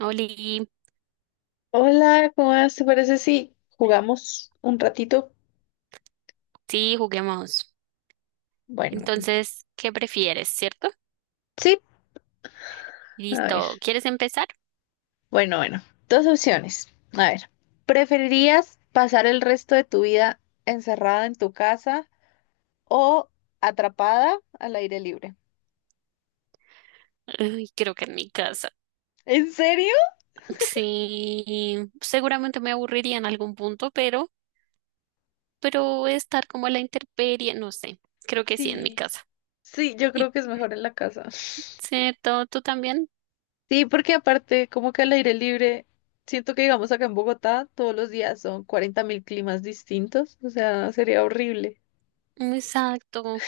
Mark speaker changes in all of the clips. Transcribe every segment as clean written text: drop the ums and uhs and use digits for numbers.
Speaker 1: Oli,
Speaker 2: Hola, ¿cómo vas? ¿Te parece si jugamos un ratito?
Speaker 1: sí, juguemos.
Speaker 2: Bueno,
Speaker 1: Entonces, ¿qué prefieres, cierto?
Speaker 2: sí, a
Speaker 1: Listo,
Speaker 2: ver.
Speaker 1: ¿quieres empezar?
Speaker 2: Bueno, bueno, dos opciones. A ver, ¿preferirías pasar el resto de tu vida encerrada en tu casa o atrapada al aire libre?
Speaker 1: Ay, creo que en mi casa.
Speaker 2: ¿En serio?
Speaker 1: Sí, seguramente me aburriría en algún punto, pero estar como a la intemperie, no sé, creo que sí, en mi
Speaker 2: Sí,
Speaker 1: casa.
Speaker 2: sí, yo
Speaker 1: ¿Y
Speaker 2: creo que es mejor en la casa.
Speaker 1: cierto? ¿Tú también?
Speaker 2: Sí, porque aparte, como que al aire libre, siento que digamos acá en Bogotá todos los días son 40.000 climas distintos, o sea, sería horrible.
Speaker 1: Exacto.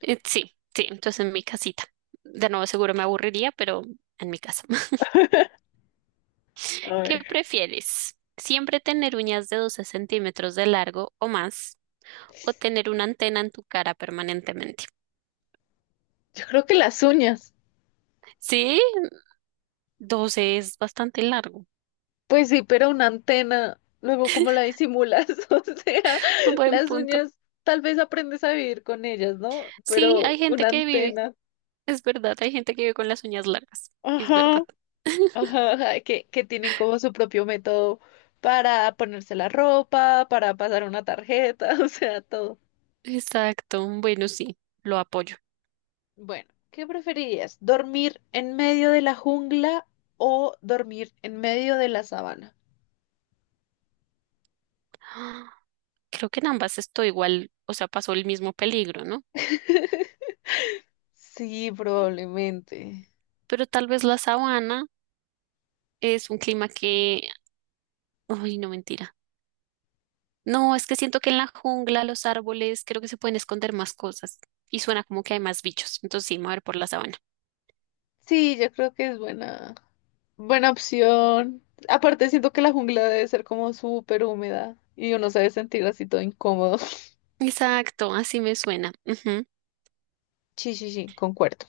Speaker 1: Sí, sí, entonces en mi casita. De nuevo, seguro me aburriría, pero en mi casa.
Speaker 2: A
Speaker 1: ¿Qué
Speaker 2: ver,
Speaker 1: prefieres? ¿Siempre tener uñas de 12 centímetros de largo o más o tener una antena en tu cara permanentemente?
Speaker 2: yo creo que las uñas.
Speaker 1: Sí, 12 es bastante largo.
Speaker 2: Pues sí, pero una antena, luego cómo la disimulas, o sea,
Speaker 1: Un buen
Speaker 2: las
Speaker 1: punto.
Speaker 2: uñas tal vez aprendes a vivir con ellas, ¿no?
Speaker 1: Sí,
Speaker 2: Pero
Speaker 1: hay gente
Speaker 2: una
Speaker 1: que vive,
Speaker 2: antena,
Speaker 1: es verdad, hay gente que vive con las uñas largas, es
Speaker 2: ajá,
Speaker 1: verdad.
Speaker 2: ajá, ajá, que tienen como su propio método para ponerse la ropa, para pasar una tarjeta, o sea, todo.
Speaker 1: Exacto, bueno, sí, lo apoyo.
Speaker 2: Bueno, ¿qué preferirías? ¿Dormir en medio de la jungla o dormir en medio de la sabana?
Speaker 1: Ah, creo que en ambas estoy igual, o sea, pasó el mismo peligro, ¿no?
Speaker 2: Sí, probablemente.
Speaker 1: Pero tal vez la sabana es un clima que, uy, no mentira. No, es que siento que en la jungla, los árboles, creo que se pueden esconder más cosas y suena como que hay más bichos. Entonces sí, me voy a ir por la sabana.
Speaker 2: Sí, yo creo que es buena. Buena opción. Aparte, siento que la jungla debe ser como súper húmeda y uno se debe sentir así todo incómodo.
Speaker 1: Exacto, así me suena. Ujú.
Speaker 2: Sí, sí, sí, concuerdo.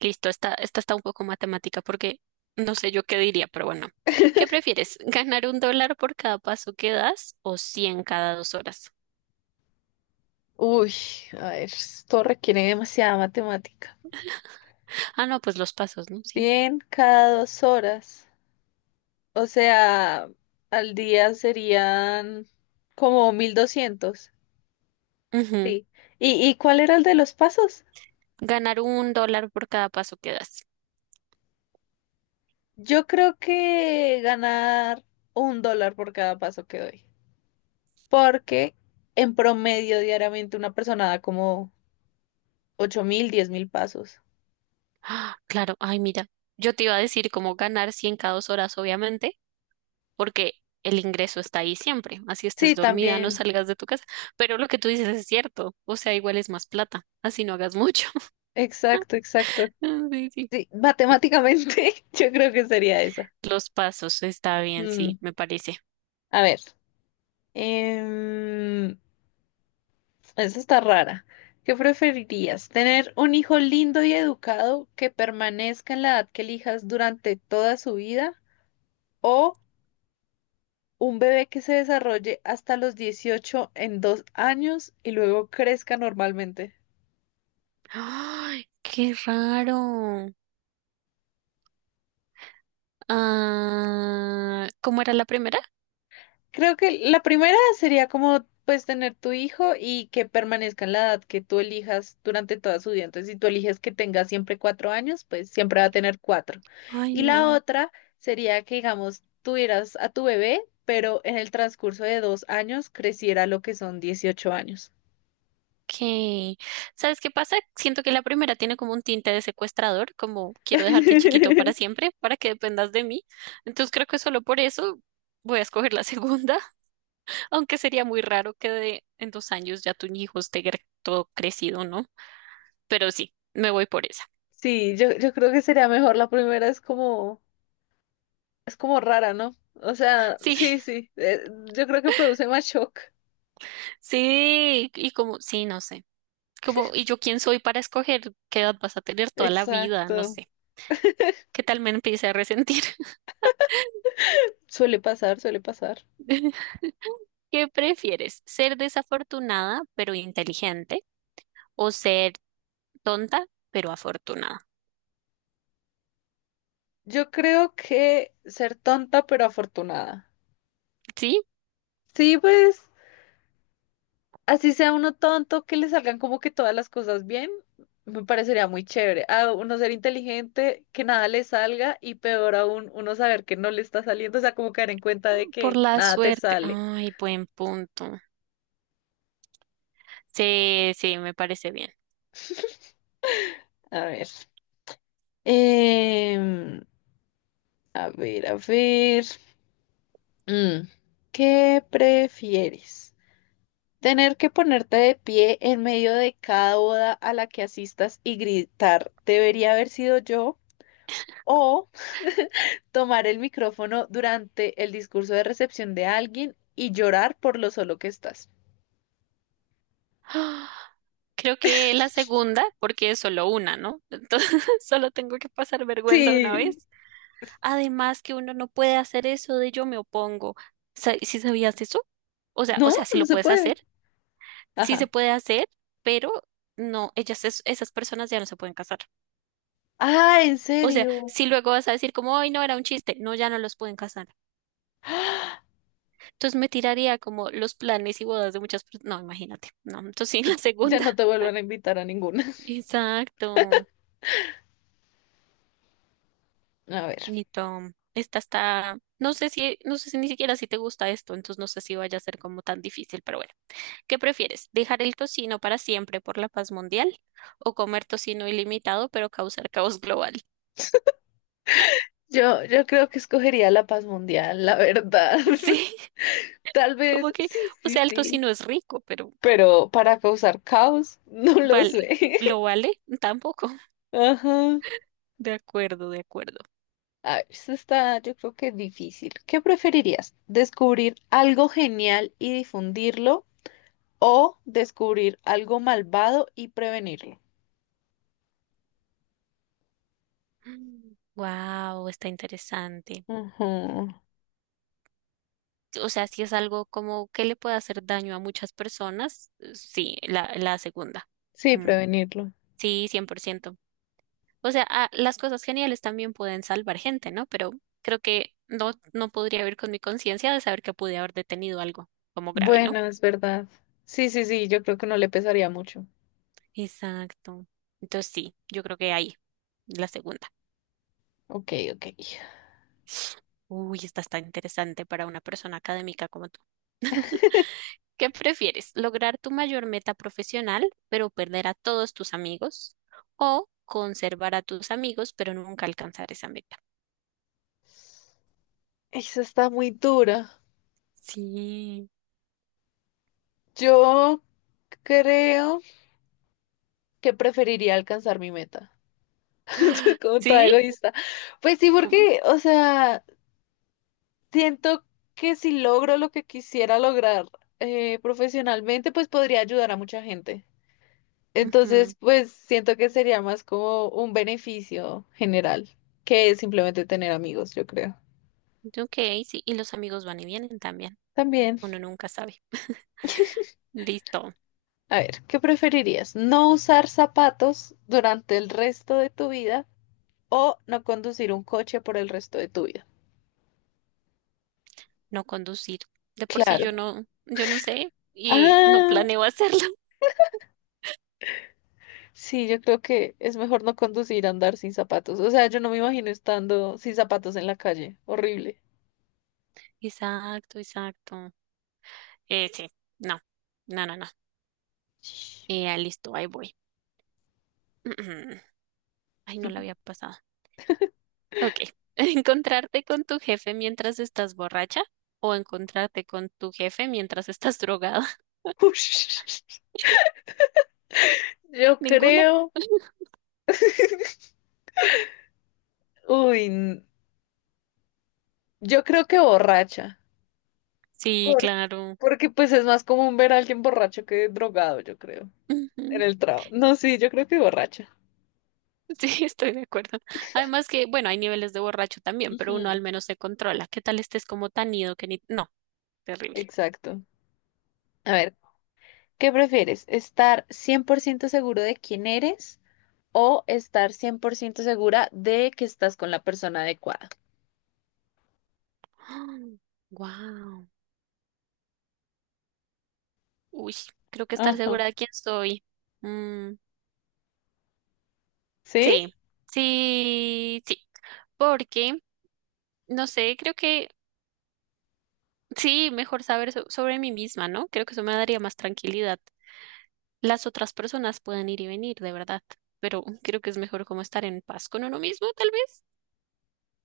Speaker 1: Listo, esta está un poco matemática porque no sé yo qué diría, pero bueno. ¿Qué prefieres? ¿Ganar $1 por cada paso que das o 100 cada 2 horas?
Speaker 2: Uy, a ver, esto requiere demasiada matemática.
Speaker 1: Ah, no, pues los pasos, ¿no? Sí.
Speaker 2: Bien cada 2 horas. O sea, al día serían como 1.200.
Speaker 1: Ujú.
Speaker 2: Sí. ¿Y cuál era el de los pasos?
Speaker 1: Ganar $1 por cada paso que das.
Speaker 2: Yo creo que ganar $1 por cada paso que doy. Porque en promedio diariamente una persona da como 8.000, 10.000 pasos.
Speaker 1: Ah, claro, ay, mira, yo te iba a decir cómo ganar 100 cada 2 horas, obviamente, porque el ingreso está ahí siempre. Así estés
Speaker 2: Sí,
Speaker 1: dormida, no
Speaker 2: también.
Speaker 1: salgas de tu casa. Pero lo que tú dices es cierto, o sea, igual es más plata, así no hagas mucho.
Speaker 2: Exacto, exacto.
Speaker 1: Sí, sí.
Speaker 2: Sí, matemáticamente yo creo que sería esa.
Speaker 1: Los pasos, está bien,
Speaker 2: Mm,
Speaker 1: sí, me parece.
Speaker 2: A ver, em, esa está rara. ¿Qué preferirías? ¿Tener un hijo lindo y educado que permanezca en la edad que elijas durante toda su vida? ¿O un bebé que se desarrolle hasta los 18 en 2 años y luego crezca normalmente?
Speaker 1: ¡Ay, qué raro! Ah, ¿cómo era la primera?
Speaker 2: Creo que la primera sería como pues tener tu hijo y que permanezca en la edad que tú elijas durante toda su vida. Entonces, si tú eliges que tenga siempre 4 años, pues siempre va a tener cuatro.
Speaker 1: Ay,
Speaker 2: Y la
Speaker 1: no.
Speaker 2: otra sería que, digamos, tuvieras a tu bebé, pero en el transcurso de 2 años creciera lo que son 18 años.
Speaker 1: ¿Qué? ¿Sabes qué pasa? Siento que la primera tiene como un tinte de secuestrador, como quiero dejarte chiquito para siempre, para que dependas de mí. Entonces creo que solo por eso voy a escoger la segunda, aunque sería muy raro que en 2 años ya tu hijo esté todo crecido, ¿no? Pero sí, me voy por esa.
Speaker 2: Sí, yo creo que sería mejor. La primera es como, rara, ¿no? O sea,
Speaker 1: Sí,
Speaker 2: sí, sí, yo creo que produce más shock.
Speaker 1: sí, y como, sí, no sé. Como, ¿y yo quién soy para escoger qué edad vas a tener toda la vida? No
Speaker 2: Exacto.
Speaker 1: sé. ¿Qué tal me empiece a resentir?
Speaker 2: Suele pasar, suele pasar.
Speaker 1: ¿Qué prefieres? ¿Ser desafortunada pero inteligente o ser tonta pero afortunada?
Speaker 2: Yo creo que ser tonta pero afortunada.
Speaker 1: ¿Sí?
Speaker 2: Sí, pues así sea uno tonto, que le salgan como que todas las cosas bien, me parecería muy chévere. A uno ser inteligente, que nada le salga y peor aún, uno saber que no le está saliendo, o sea, como caer en cuenta de
Speaker 1: Por
Speaker 2: que
Speaker 1: la
Speaker 2: nada te
Speaker 1: suerte.
Speaker 2: sale.
Speaker 1: Ay, buen punto. Sí, sí, me parece bien.
Speaker 2: A ver. em, a ver, a ver. Mm, ¿Qué prefieres? Tener que ponerte de pie en medio de cada boda a la que asistas y gritar, ¿debería haber sido yo? O tomar el micrófono durante el discurso de recepción de alguien y llorar por lo solo que estás.
Speaker 1: Ah, creo que la segunda, porque es solo una, ¿no? Entonces, solo tengo que pasar vergüenza una
Speaker 2: Sí,
Speaker 1: vez. Además que uno no puede hacer eso de yo me opongo. ¿Si sabías eso? O sea, o
Speaker 2: no,
Speaker 1: sea, si
Speaker 2: no
Speaker 1: lo
Speaker 2: se
Speaker 1: puedes
Speaker 2: puede.
Speaker 1: hacer, sí se
Speaker 2: Ajá.
Speaker 1: puede hacer, pero no, ellas, esas personas ya no se pueden casar.
Speaker 2: Ah, ¿en
Speaker 1: O sea,
Speaker 2: serio?
Speaker 1: si luego vas a decir como, ay, no, era un chiste, no, ya no los pueden casar.
Speaker 2: ¡Ah!
Speaker 1: Entonces me tiraría como los planes y bodas de muchas personas. No, imagínate, no, entonces sí, la
Speaker 2: Ya
Speaker 1: segunda.
Speaker 2: no te vuelvan a invitar a ninguna.
Speaker 1: Exacto,
Speaker 2: A ver,
Speaker 1: Nito. Esta está, no sé si ni siquiera si te gusta esto, entonces no sé si vaya a ser como tan difícil, pero bueno. ¿Qué prefieres? ¿Dejar el tocino para siempre por la paz mundial o comer tocino ilimitado pero causar caos global?
Speaker 2: yo creo que escogería la paz mundial, la verdad.
Speaker 1: Sí,
Speaker 2: Tal
Speaker 1: como
Speaker 2: vez,
Speaker 1: que,
Speaker 2: sí,
Speaker 1: o
Speaker 2: sí,
Speaker 1: sea, el
Speaker 2: sí.
Speaker 1: tocino es rico, pero
Speaker 2: Pero para causar caos, no lo
Speaker 1: vale,
Speaker 2: sé.
Speaker 1: ¿lo vale? Tampoco.
Speaker 2: Ajá.
Speaker 1: De acuerdo, de acuerdo.
Speaker 2: Ah, eso está, yo creo que difícil. ¿Qué preferirías? ¿Descubrir algo genial y difundirlo o descubrir algo malvado y prevenirlo?
Speaker 1: Wow, está interesante.
Speaker 2: Ujú.
Speaker 1: O sea, si es algo como que le puede hacer daño a muchas personas, sí, la segunda.
Speaker 2: Sí,
Speaker 1: Mm,
Speaker 2: prevenirlo.
Speaker 1: sí, 100%. O sea, ah, las cosas geniales también pueden salvar gente, ¿no? Pero creo que no, no podría vivir con mi conciencia de saber que pude haber detenido algo como grave, ¿no?
Speaker 2: Bueno, es verdad. Sí, sí, sí, yo creo que no le pesaría mucho.
Speaker 1: Exacto. Entonces sí, yo creo que ahí, la segunda.
Speaker 2: Ok, ok.
Speaker 1: Uy, esta está interesante para una persona académica como tú. ¿Qué prefieres? ¿Lograr tu mayor meta profesional, pero perder a todos tus amigos? ¿O conservar a tus amigos, pero nunca alcanzar esa meta?
Speaker 2: Eso está muy dura.
Speaker 1: Sí.
Speaker 2: Yo creo que preferiría alcanzar mi meta. Como toda
Speaker 1: ¿Sí?
Speaker 2: egoísta. Pues sí,
Speaker 1: ¿Cómo?
Speaker 2: porque, o sea, siento que si logro lo que quisiera lograr profesionalmente, pues podría ayudar a mucha gente. Entonces, pues siento que sería más como un beneficio general que simplemente tener amigos, yo creo.
Speaker 1: Ok, sí, y los amigos van y vienen también.
Speaker 2: También,
Speaker 1: Uno nunca sabe. Listo,
Speaker 2: a ver, ¿qué preferirías? ¿No usar zapatos durante el resto de tu vida o no conducir un coche por el resto de tu vida?
Speaker 1: no conducir. De por sí yo
Speaker 2: Claro.
Speaker 1: no, yo no sé y no
Speaker 2: Ah,
Speaker 1: planeo hacerlo.
Speaker 2: sí, yo creo que es mejor no conducir a andar sin zapatos. O sea, yo no me imagino estando sin zapatos en la calle. Horrible.
Speaker 1: Exacto, exacto. Sí, no, no, no, no.
Speaker 2: Ush.
Speaker 1: Listo, ahí voy. Ay, no la había pasado. Ok. ¿Encontrarte con tu jefe mientras estás borracha o encontrarte con tu jefe mientras estás drogada?
Speaker 2: Yo
Speaker 1: Ninguna.
Speaker 2: creo, uy, n- yo creo que borracha.
Speaker 1: Sí,
Speaker 2: Por-
Speaker 1: claro.
Speaker 2: porque pues es más común ver a alguien borracho que drogado, yo creo, en el trabajo. No, sí, yo creo que borracha.
Speaker 1: Sí, estoy de acuerdo. Además que, bueno, hay niveles de borracho también, pero uno
Speaker 2: Ujú.
Speaker 1: al menos se controla. ¿Qué tal estés como tan ido que ni. No, terrible.
Speaker 2: Exacto. A ver, ¿qué prefieres? ¿Estar 100% seguro de quién eres o estar 100% segura de que estás con la persona adecuada?
Speaker 1: Wow. Uy, creo que estar
Speaker 2: Ajá.
Speaker 1: segura de quién soy. Mm,
Speaker 2: ¿Sí?
Speaker 1: sí, sí, sí. Porque, no sé, creo que sí, mejor saber sobre mí misma, ¿no? Creo que eso me daría más tranquilidad. Las otras personas pueden ir y venir, de verdad, pero creo que es mejor como estar en paz con uno mismo, tal vez.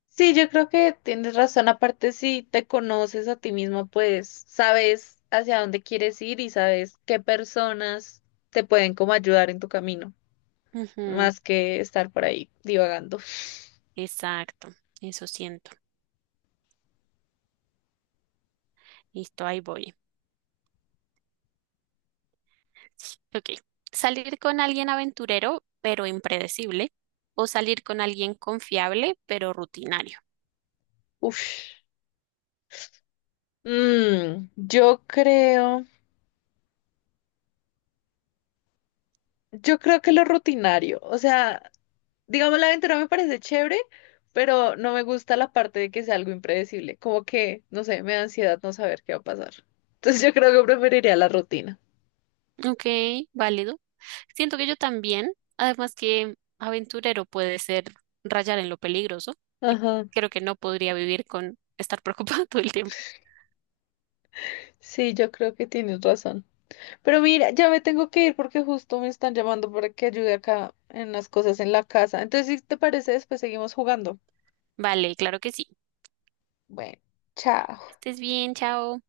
Speaker 2: Sí, yo creo que tienes razón. Aparte, si te conoces a ti mismo, pues sabes hacia dónde quieres ir y sabes qué personas te pueden como ayudar en tu camino,
Speaker 1: Ujú,
Speaker 2: más que estar por ahí divagando.
Speaker 1: exacto, eso siento. Listo, ahí voy. Ok. Salir con alguien aventurero, pero impredecible. O salir con alguien confiable, pero rutinario.
Speaker 2: Uf. Mm, yo creo, yo creo que lo rutinario, o sea, digamos la aventura me parece chévere, pero no me gusta la parte de que sea algo impredecible, como que, no sé, me da ansiedad no saber qué va a pasar. Entonces yo creo que preferiría la rutina.
Speaker 1: Ok, válido. Siento que yo también, además que aventurero puede ser rayar en lo peligroso. Y
Speaker 2: Ajá.
Speaker 1: creo que no podría vivir con estar preocupado todo el tiempo.
Speaker 2: Sí, yo creo que tienes razón. Pero mira, ya me tengo que ir porque justo me están llamando para que ayude acá en las cosas en la casa. Entonces, si te parece, después seguimos jugando.
Speaker 1: Vale, claro que sí.
Speaker 2: Bueno, chao.
Speaker 1: Estés bien, chao.